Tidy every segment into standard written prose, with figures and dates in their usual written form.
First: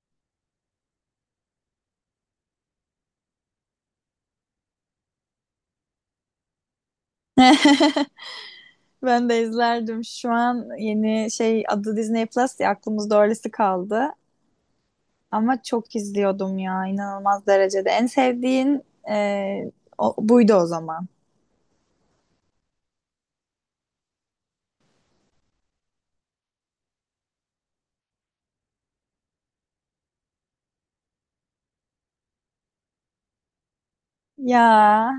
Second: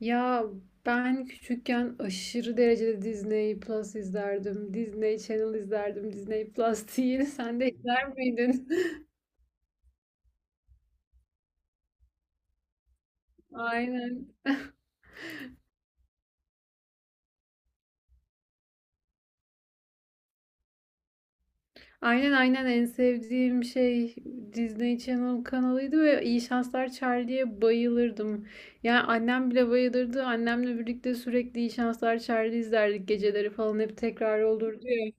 Ya, ben küçükken aşırı derecede Disney Plus izlerdim. Disney Channel izlerdim. Disney Plus değil. Sen de izler miydin? Ben de izlerdim. Şu an yeni şey adı Disney Plus ya aklımızda öylesi kaldı. Aynen. Ama çok izliyordum ya inanılmaz derecede. En sevdiğin e, o- buydu o zaman. Aynen, aynen, en sevdiğim şey Disney Channel kanalıydı ve İyi Şanslar Charlie'ye bayılırdım. Yani annem bile bayılırdı. Annemle birlikte sürekli İyi Şanslar Charlie izlerdik, geceleri falan hep tekrar olurdu Ya ya.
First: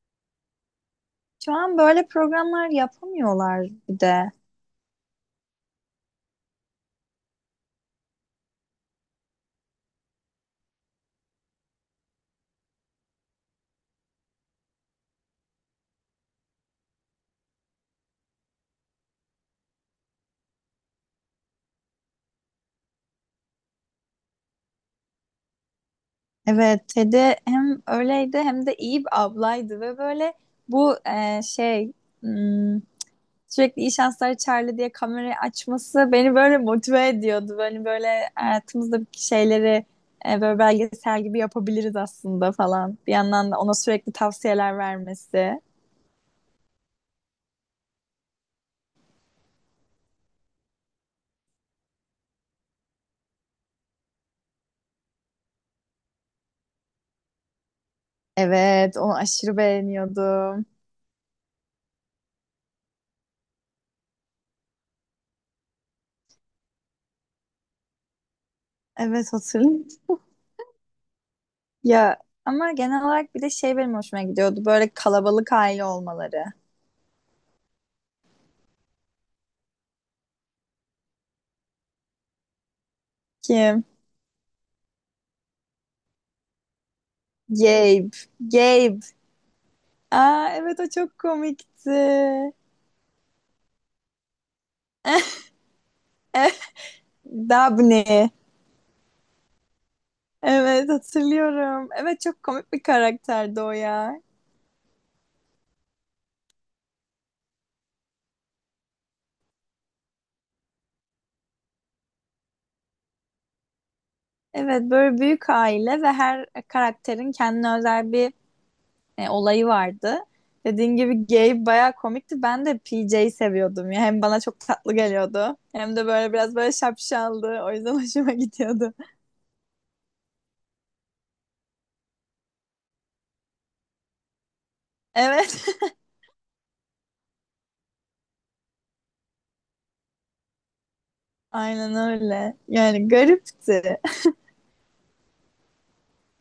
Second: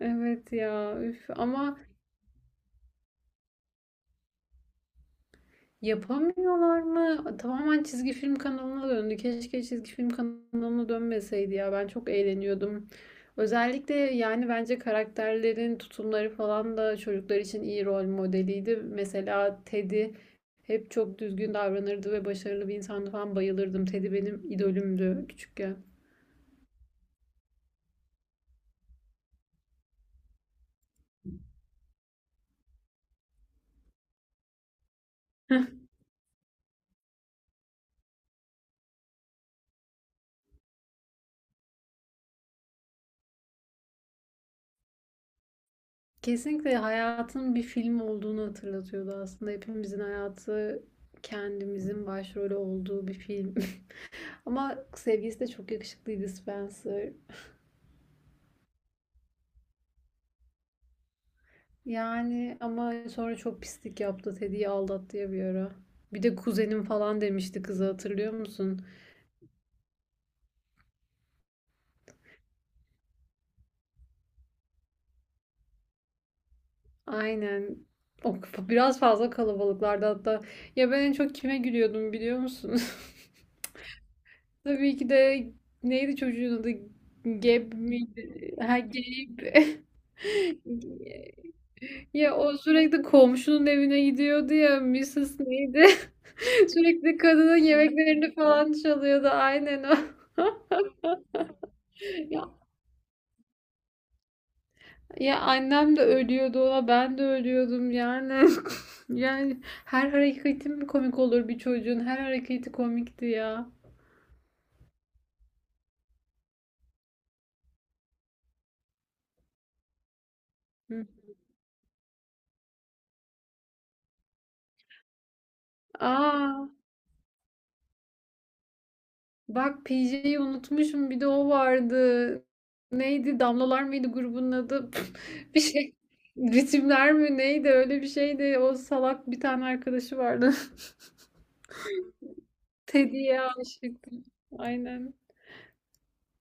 Evet ya, üf, şu ama... an böyle programlar yapamıyorlar bir de. Yapamıyorlar mı? Tamamen çizgi film kanalına döndü. Keşke çizgi film kanalına dönmeseydi ya. Ben çok eğleniyordum. Özellikle yani bence karakterlerin tutumları falan da çocuklar için iyi rol modeliydi. Mesela Teddy hep çok düzgün davranırdı ve başarılı bir insandı falan, bayılırdım. Teddy benim idolümdü küçükken. Evet Ted'i hem öyleydi hem de iyi bir ablaydı ve böyle bu hmm, sürekli iyi şanslar Charlie diye kamerayı açması beni böyle motive ediyordu. Böyle böyle hayatımızdaki şeyleri böyle belgesel gibi yapabiliriz aslında falan. Bir yandan da ona sürekli tavsiyeler vermesi. Kesinlikle hayatın bir film olduğunu hatırlatıyordu aslında. Hepimizin hayatı kendimizin başrolü olduğu bir film. Ama sevgilisi de çok yakışıklıydı, Spencer. Evet, onu aşırı beğeniyordum. Yani ama sonra çok pislik yaptı. Teddy'yi aldattı ya bir ara. Bir de kuzenim falan demişti kıza, hatırlıyor musun? Evet, hatırlıyorum. Ya ama genel olarak bir de şey benim hoşuma gidiyordu. Böyle kalabalık aile olmaları. Aynen. O biraz fazla kalabalıklardı hatta. Ya, ben en çok kime gülüyordum biliyor musun? Kim? Tabii ki de neydi çocuğun adı? Geb Gabe. miydi? Ha, Gabe. Gabe. Aa evet o çok komikti. Ya, o sürekli komşunun evine gidiyordu ya, Mrs. neydi? Eh, Sürekli kadının Dabney. yemeklerini falan çalıyordu. Aynen o. Evet hatırlıyorum. Evet çok Ya, komik bir karakterdi o ya. ya annem de ölüyordu ona, ben de ölüyordum yani. Yani her hareketi mi komik olur bir çocuğun? Her hareketi komikti ya. Evet böyle büyük aile ve her karakterin kendine özel bir olayı vardı. Dediğin Hı. gibi Gabe bayağı komikti. Ben de PJ'yi seviyordum ya. Hem bana çok tatlı geliyordu. Hem de böyle biraz Aa, böyle şapşaldı. O yüzden hoşuma gidiyordu. bak, PJ'yi unutmuşum, bir de o vardı. Neydi? Damlalar mıydı grubun adı? Bir Evet. şey. Ritimler mi neydi, öyle bir şeydi. O salak bir tane arkadaşı vardı. Aynen öyle. Yani Teddy'ye garipti. aşıktım. Aynen.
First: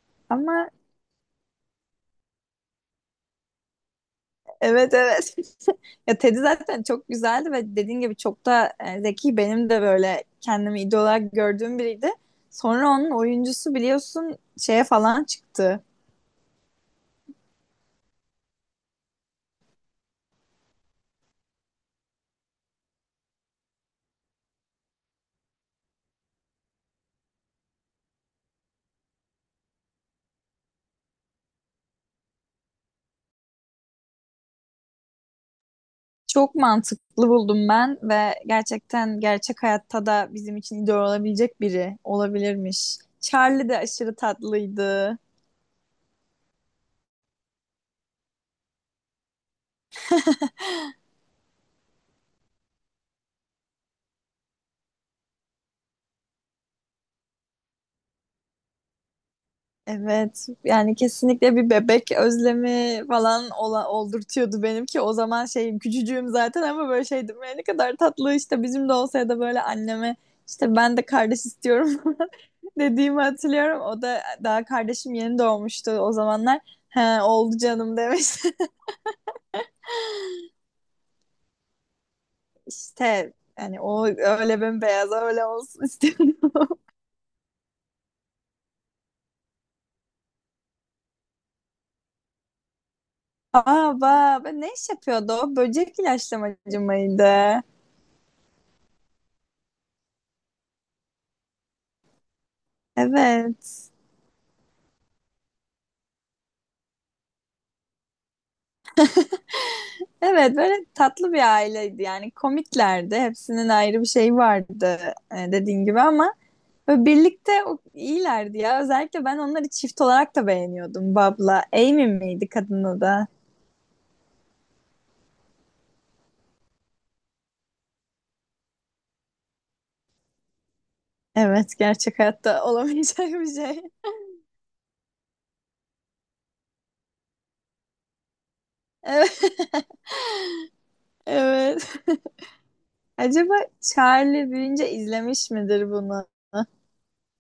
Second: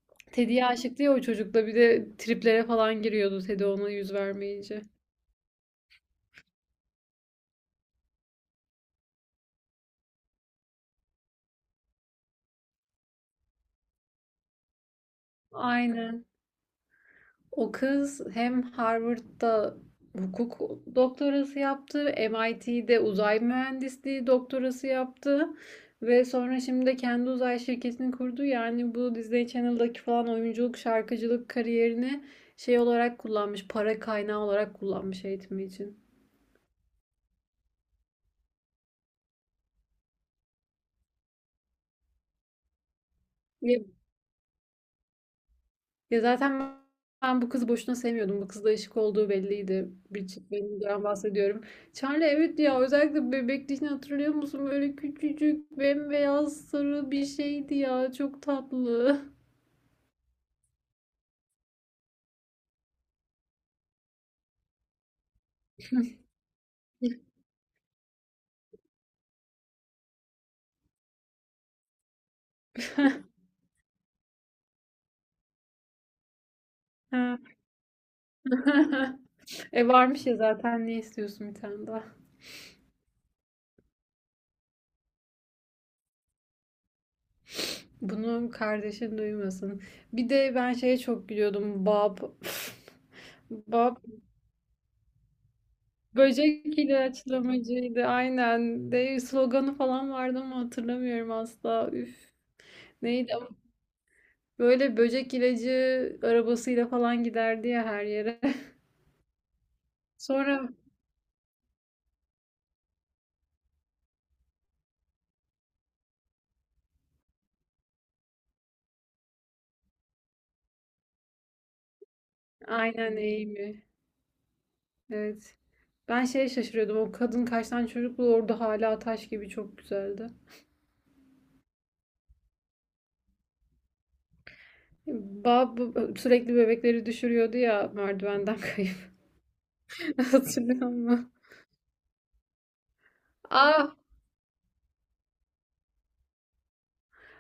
Teddy'ye Ama aşıktı ya o çocukla, bir de triplere falan giriyordu Teddy ona yüz vermeyince. evet evet. Ya Teddy zaten çok güzeldi ve dediğin gibi çok da zeki. Benim de böyle kendimi idol olarak gördüğüm biriydi. Sonra onun oyuncusu biliyorsun şeye falan çıktı. Aynen. O kız hem Harvard'da hukuk doktorası yaptı, MIT'de uzay mühendisliği doktorası yaptı ve sonra şimdi de kendi uzay şirketini kurdu. Yani bu Disney Channel'daki falan oyunculuk, şarkıcılık kariyerini şey olarak kullanmış, para kaynağı olarak kullanmış eğitimi için. Çok mantıklı buldum ben ve gerçekten gerçek hayatta da bizim için idol olabilecek biri olabilirmiş. Charlie Ya. de aşırı tatlıydı. Ya zaten ben bu kızı boşuna sevmiyordum. Bu kızla ışık olduğu belliydi. Bir çiftlikten bahsediyorum. Charlie, evet ya, özellikle bebekliğini hatırlıyor musun? Böyle küçücük bembeyaz sarı bir şeydi ya. Çok tatlı. Evet yani kesinlikle bir bebek özlemi falan oldurtuyordu benim ki o zaman şeyim küçücüğüm zaten ama böyle şeydim "Ya ne kadar tatlı işte bizim de olsa ya da böyle anneme işte ben de kardeş istiyorum dediğimi hatırlıyorum." O da daha kardeşim yeni doğmuştu o zamanlar. He oldu canım demiş. E varmış ya zaten, ne istiyorsun bir tane daha. İşte yani o öyle bembeyaz öyle olsun istiyorum. Bunu kardeşin duymasın. Bir de ben şeye çok gülüyordum. Bob. Bob, Aa bak ne iş yapıyordu o? Böcek ilaçlamacı böcek mıydı? ilaçlamacıydı aynen. De sloganı falan vardı ama hatırlamıyorum asla. Üf. Neydi? Evet. Böyle böcek ilacı arabasıyla falan giderdi ya her yere. Evet Sonra, böyle tatlı bir aileydi yani komiklerdi hepsinin ayrı bir şeyi vardı, dediğin gibi ama böyle birlikte o- iyilerdi ya, özellikle ben onları çift olarak da beğeniyordum. Bob'la Amy miydi kadını aynen, da? Amy. Evet. Ben şeye şaşırıyordum. O kadın kaç tane çocuklu orada hala taş gibi çok güzeldi. Evet gerçek hayatta olamayacak bir şey. Bab sürekli bebekleri düşürüyordu ya merdivenden kayıp. Evet, Hatırlıyor musun? evet. Acaba Aa, Charlie büyüyünce izlemiş midir bunu?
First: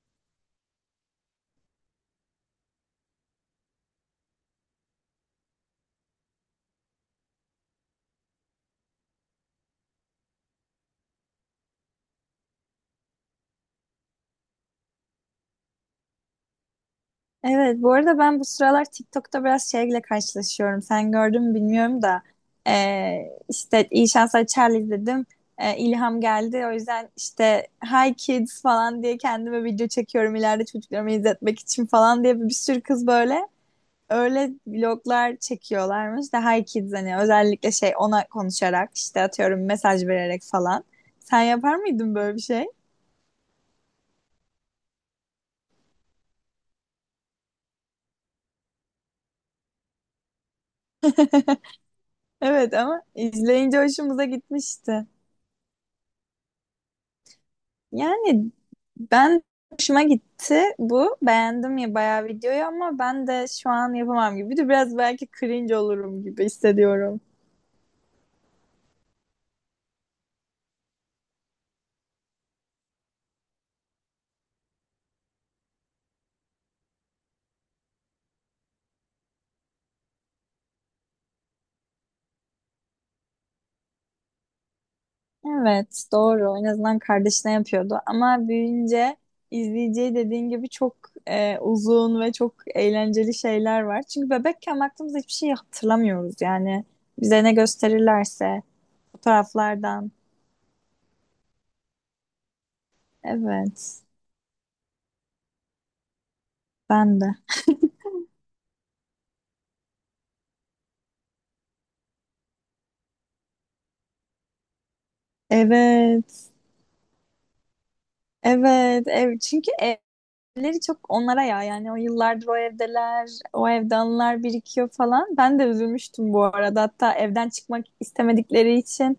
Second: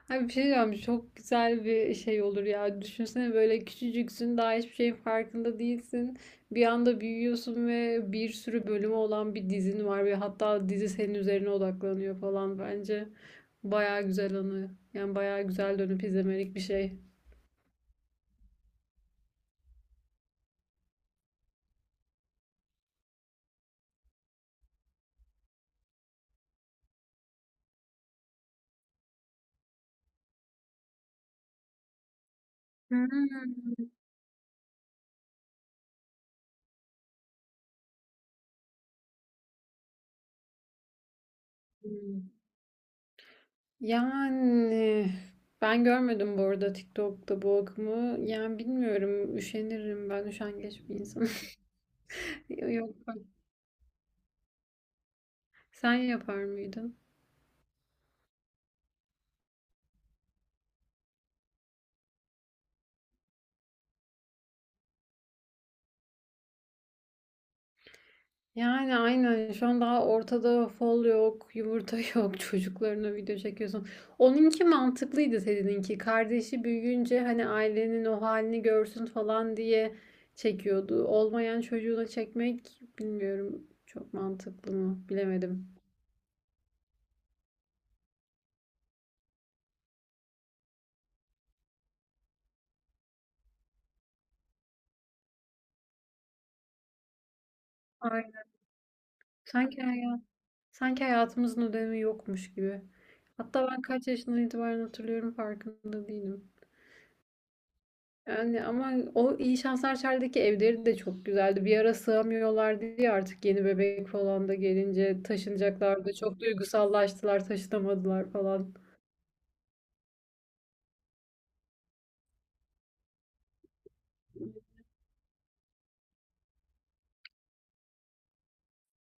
abi bir şey diyeceğim, çok güzel bir şey olur ya. Düşünsene böyle küçücüksün, daha hiçbir şeyin farkında değilsin. Bir anda büyüyorsun ve bir sürü bölümü olan bir dizin var ve hatta dizi senin üzerine odaklanıyor falan bence. Baya güzel anı. Yani baya güzel dönüp izlemelik bir şey. Evet, bu arada ben bu sıralar TikTok'ta biraz şeyle karşılaşıyorum. Sen gördün mü bilmiyorum da işte İyi Şanslar Charlie dedim. İlham geldi. O yüzden işte Hi Kids falan diye kendime video çekiyorum ileride çocuklarıma izletmek için falan diye. Bir sürü kız böyle Hmm. öyle vloglar çekiyorlarmış da Hi Kids, hani özellikle şey ona konuşarak işte atıyorum mesaj vererek falan. Sen yapar mıydın böyle bir şey? Yani ben görmedim bu arada TikTok'ta bu akımı. Yani bilmiyorum, üşenirim, ben üşengeç bir insanım. Evet ama Yok bak, izleyince hoşumuza gitmişti. sen yapar mıydın? Yani ben, hoşuma gitti bu. Beğendim ya bayağı videoyu ama ben de şu an yapamam gibi. Bir de biraz belki cringe olurum gibi hissediyorum. Yani aynen şu an daha ortada fol yok, yumurta yok, çocuklarına video çekiyorsun. Onunki mantıklıydı, seninki. Kardeşi büyüyünce hani ailenin o halini görsün falan diye çekiyordu. Olmayan çocuğuna çekmek bilmiyorum çok mantıklı mı, bilemedim. Evet doğru. En azından kardeşine yapıyordu. Ama büyüyünce izleyeceği dediğin gibi çok uzun ve çok eğlenceli şeyler var. Çünkü bebekken baktığımızda hiçbir şey hatırlamıyoruz yani. Bize ne Aynen. gösterirlerse Sanki, fotoğraflardan. hayat, sanki hayatımızın ödemi yokmuş gibi. Hatta ben Evet kaç yaşından itibaren hatırlıyorum farkında değilim. ben de. Yani ama o iyi Şanslar Çay'daki evleri de çok güzeldi. Bir ara sığamıyorlardı diye artık yeni bebek falan da gelince taşınacaklardı. Çok Evet. duygusallaştılar, taşınamadılar falan. Evet, ev çünkü evleri çok onlara ya, yani o yıllardır o evdeler, o evde anılar birikiyor falan. Ben de üzülmüştüm bu arada. Hatta evden çıkmak istemedikleri için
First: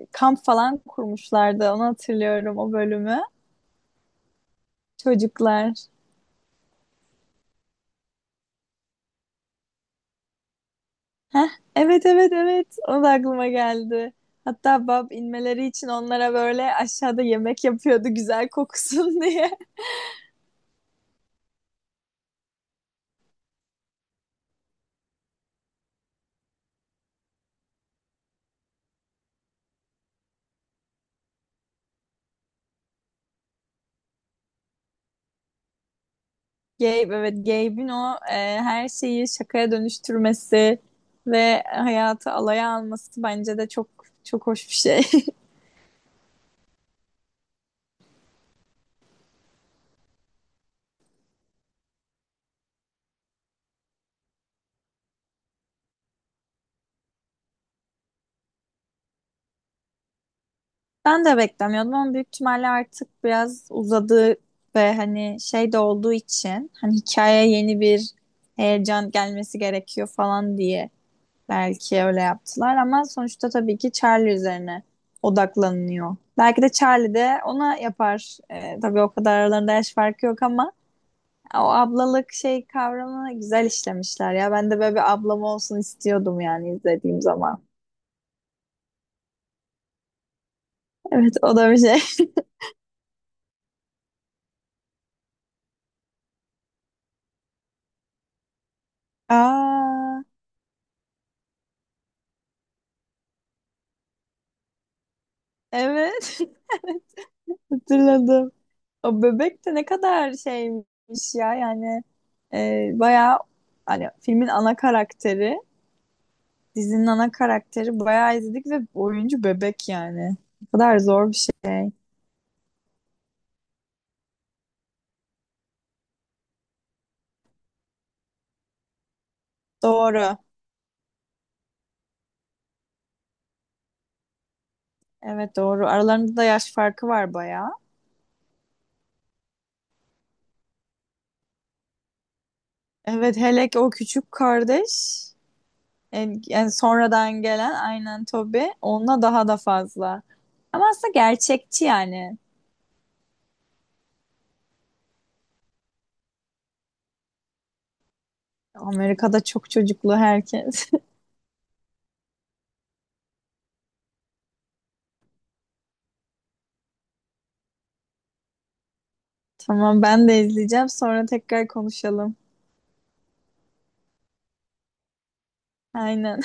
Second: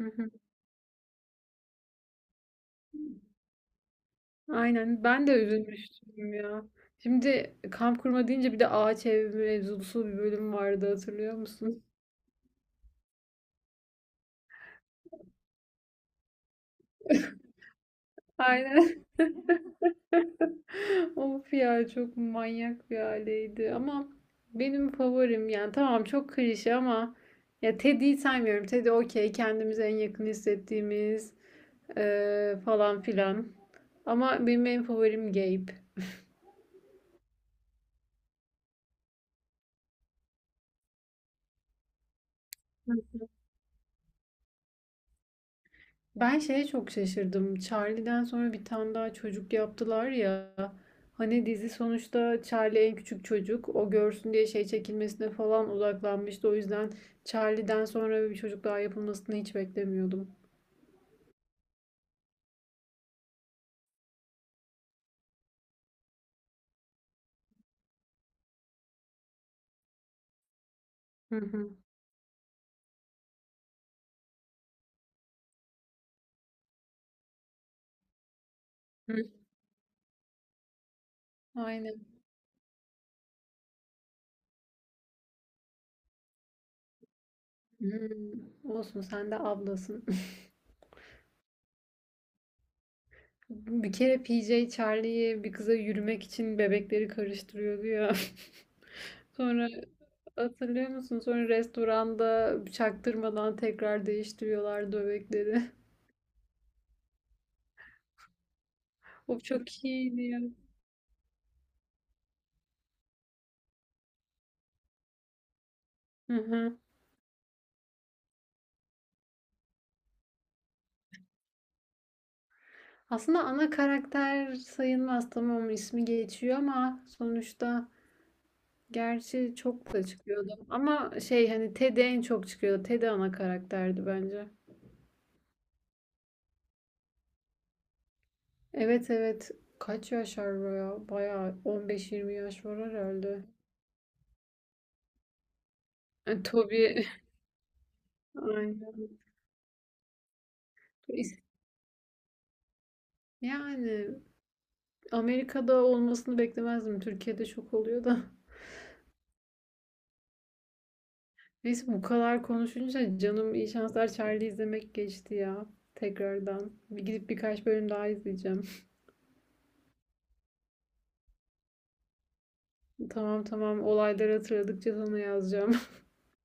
Hı hı. kamp falan kurmuşlardı. Onu hatırlıyorum, o bölümü. Aynen, ben de Çocuklar. üzülmüştüm ya. Şimdi kamp kurma deyince bir de ağaç ev mevzusu bir bölüm vardı, hatırlıyor Heh, musun? evet evet evet. O da aklıma geldi. Hatta Bab inmeleri için onlara böyle aşağıda yemek yapıyordu, güzel Aynen. kokusun diye. Of ya, çok manyak bir aileydi ama benim favorim yani, tamam çok klişe ama, ya Teddy'yi saymıyorum. Teddy okey, kendimize en yakın hissettiğimiz falan filan. Ama benim en favorim Gabe. Gabe, evet Gabe'in o her şeyi şakaya dönüştürmesi ve hayatı alaya alması bence de çok çok hoş bir şey. Ben şeye çok şaşırdım. Charlie'den sonra bir tane daha çocuk yaptılar ya. Hani dizi sonuçta Charlie en küçük çocuk. O görsün diye şey çekilmesine falan odaklanmıştı. O yüzden Charlie'den sonra bir çocuk daha yapılmasını hiç beklemiyordum. Ben de beklemiyordum ama büyük ihtimalle artık biraz uzadı ve hani şey de olduğu için hani hikayeye yeni bir heyecan gelmesi gerekiyor falan diye Hı hı. belki öyle yaptılar. Ama sonuçta tabii ki Charlie üzerine odaklanıyor. Belki de Charlie de ona yapar. E, tabii o Hı. kadar aralarında yaş farkı yok ama o Aynen. ablalık şey kavramı güzel işlemişler ya. Ben de böyle bir ablam olsun istiyordum yani izlediğim zaman. Hmm. Olsun, sen de ablasın. Evet o da bir şey. Bir kere PJ Charlie'yi bir kıza yürümek için bebekleri karıştırıyordu ya. Sonra, Aa hatırlıyor musun? Sonra restoranda çaktırmadan tekrar değiştiriyorlar dövekleri. evet. Evet, hatırladım. O O bebek de ne çok iyiydi kadar ya. şeymiş ya, yani bayağı hani filmin ana karakteri, Hı hı. dizinin ana karakteri, bayağı izledik ve oyuncu bebek yani. Ne kadar zor bir şey. Aslında ana karakter sayılmaz, tamam ismi geçiyor ama sonuçta, gerçi çok da Doğru. çıkıyordu. Ama şey hani Ted'e en çok çıkıyordu. Ted ana karakterdi bence. Evet doğru. Aralarında da yaş farkı var bayağı. Evet, evet. Kaç yaş var ya? Bayağı 15-20 yaş var Evet herhalde. hele ki o küçük kardeş. En- Yani yani Toby. sonradan gelen, aynen Toby, Aynen. onunla daha da fazla. Ama aslında gerçekçi yani. Yani Amerika'da olmasını beklemezdim. Türkiye'de çok oluyor da. Amerika'da çok çocuklu herkes. Neyse bu kadar konuşunca canım iyi şanslar Charlie izlemek geçti ya. Tekrardan. Bir gidip birkaç bölüm daha izleyeceğim. Tamam ben de izleyeceğim, sonra tekrar konuşalım. Tamam, tamam, olayları hatırladıkça sana yazacağım. Aynen.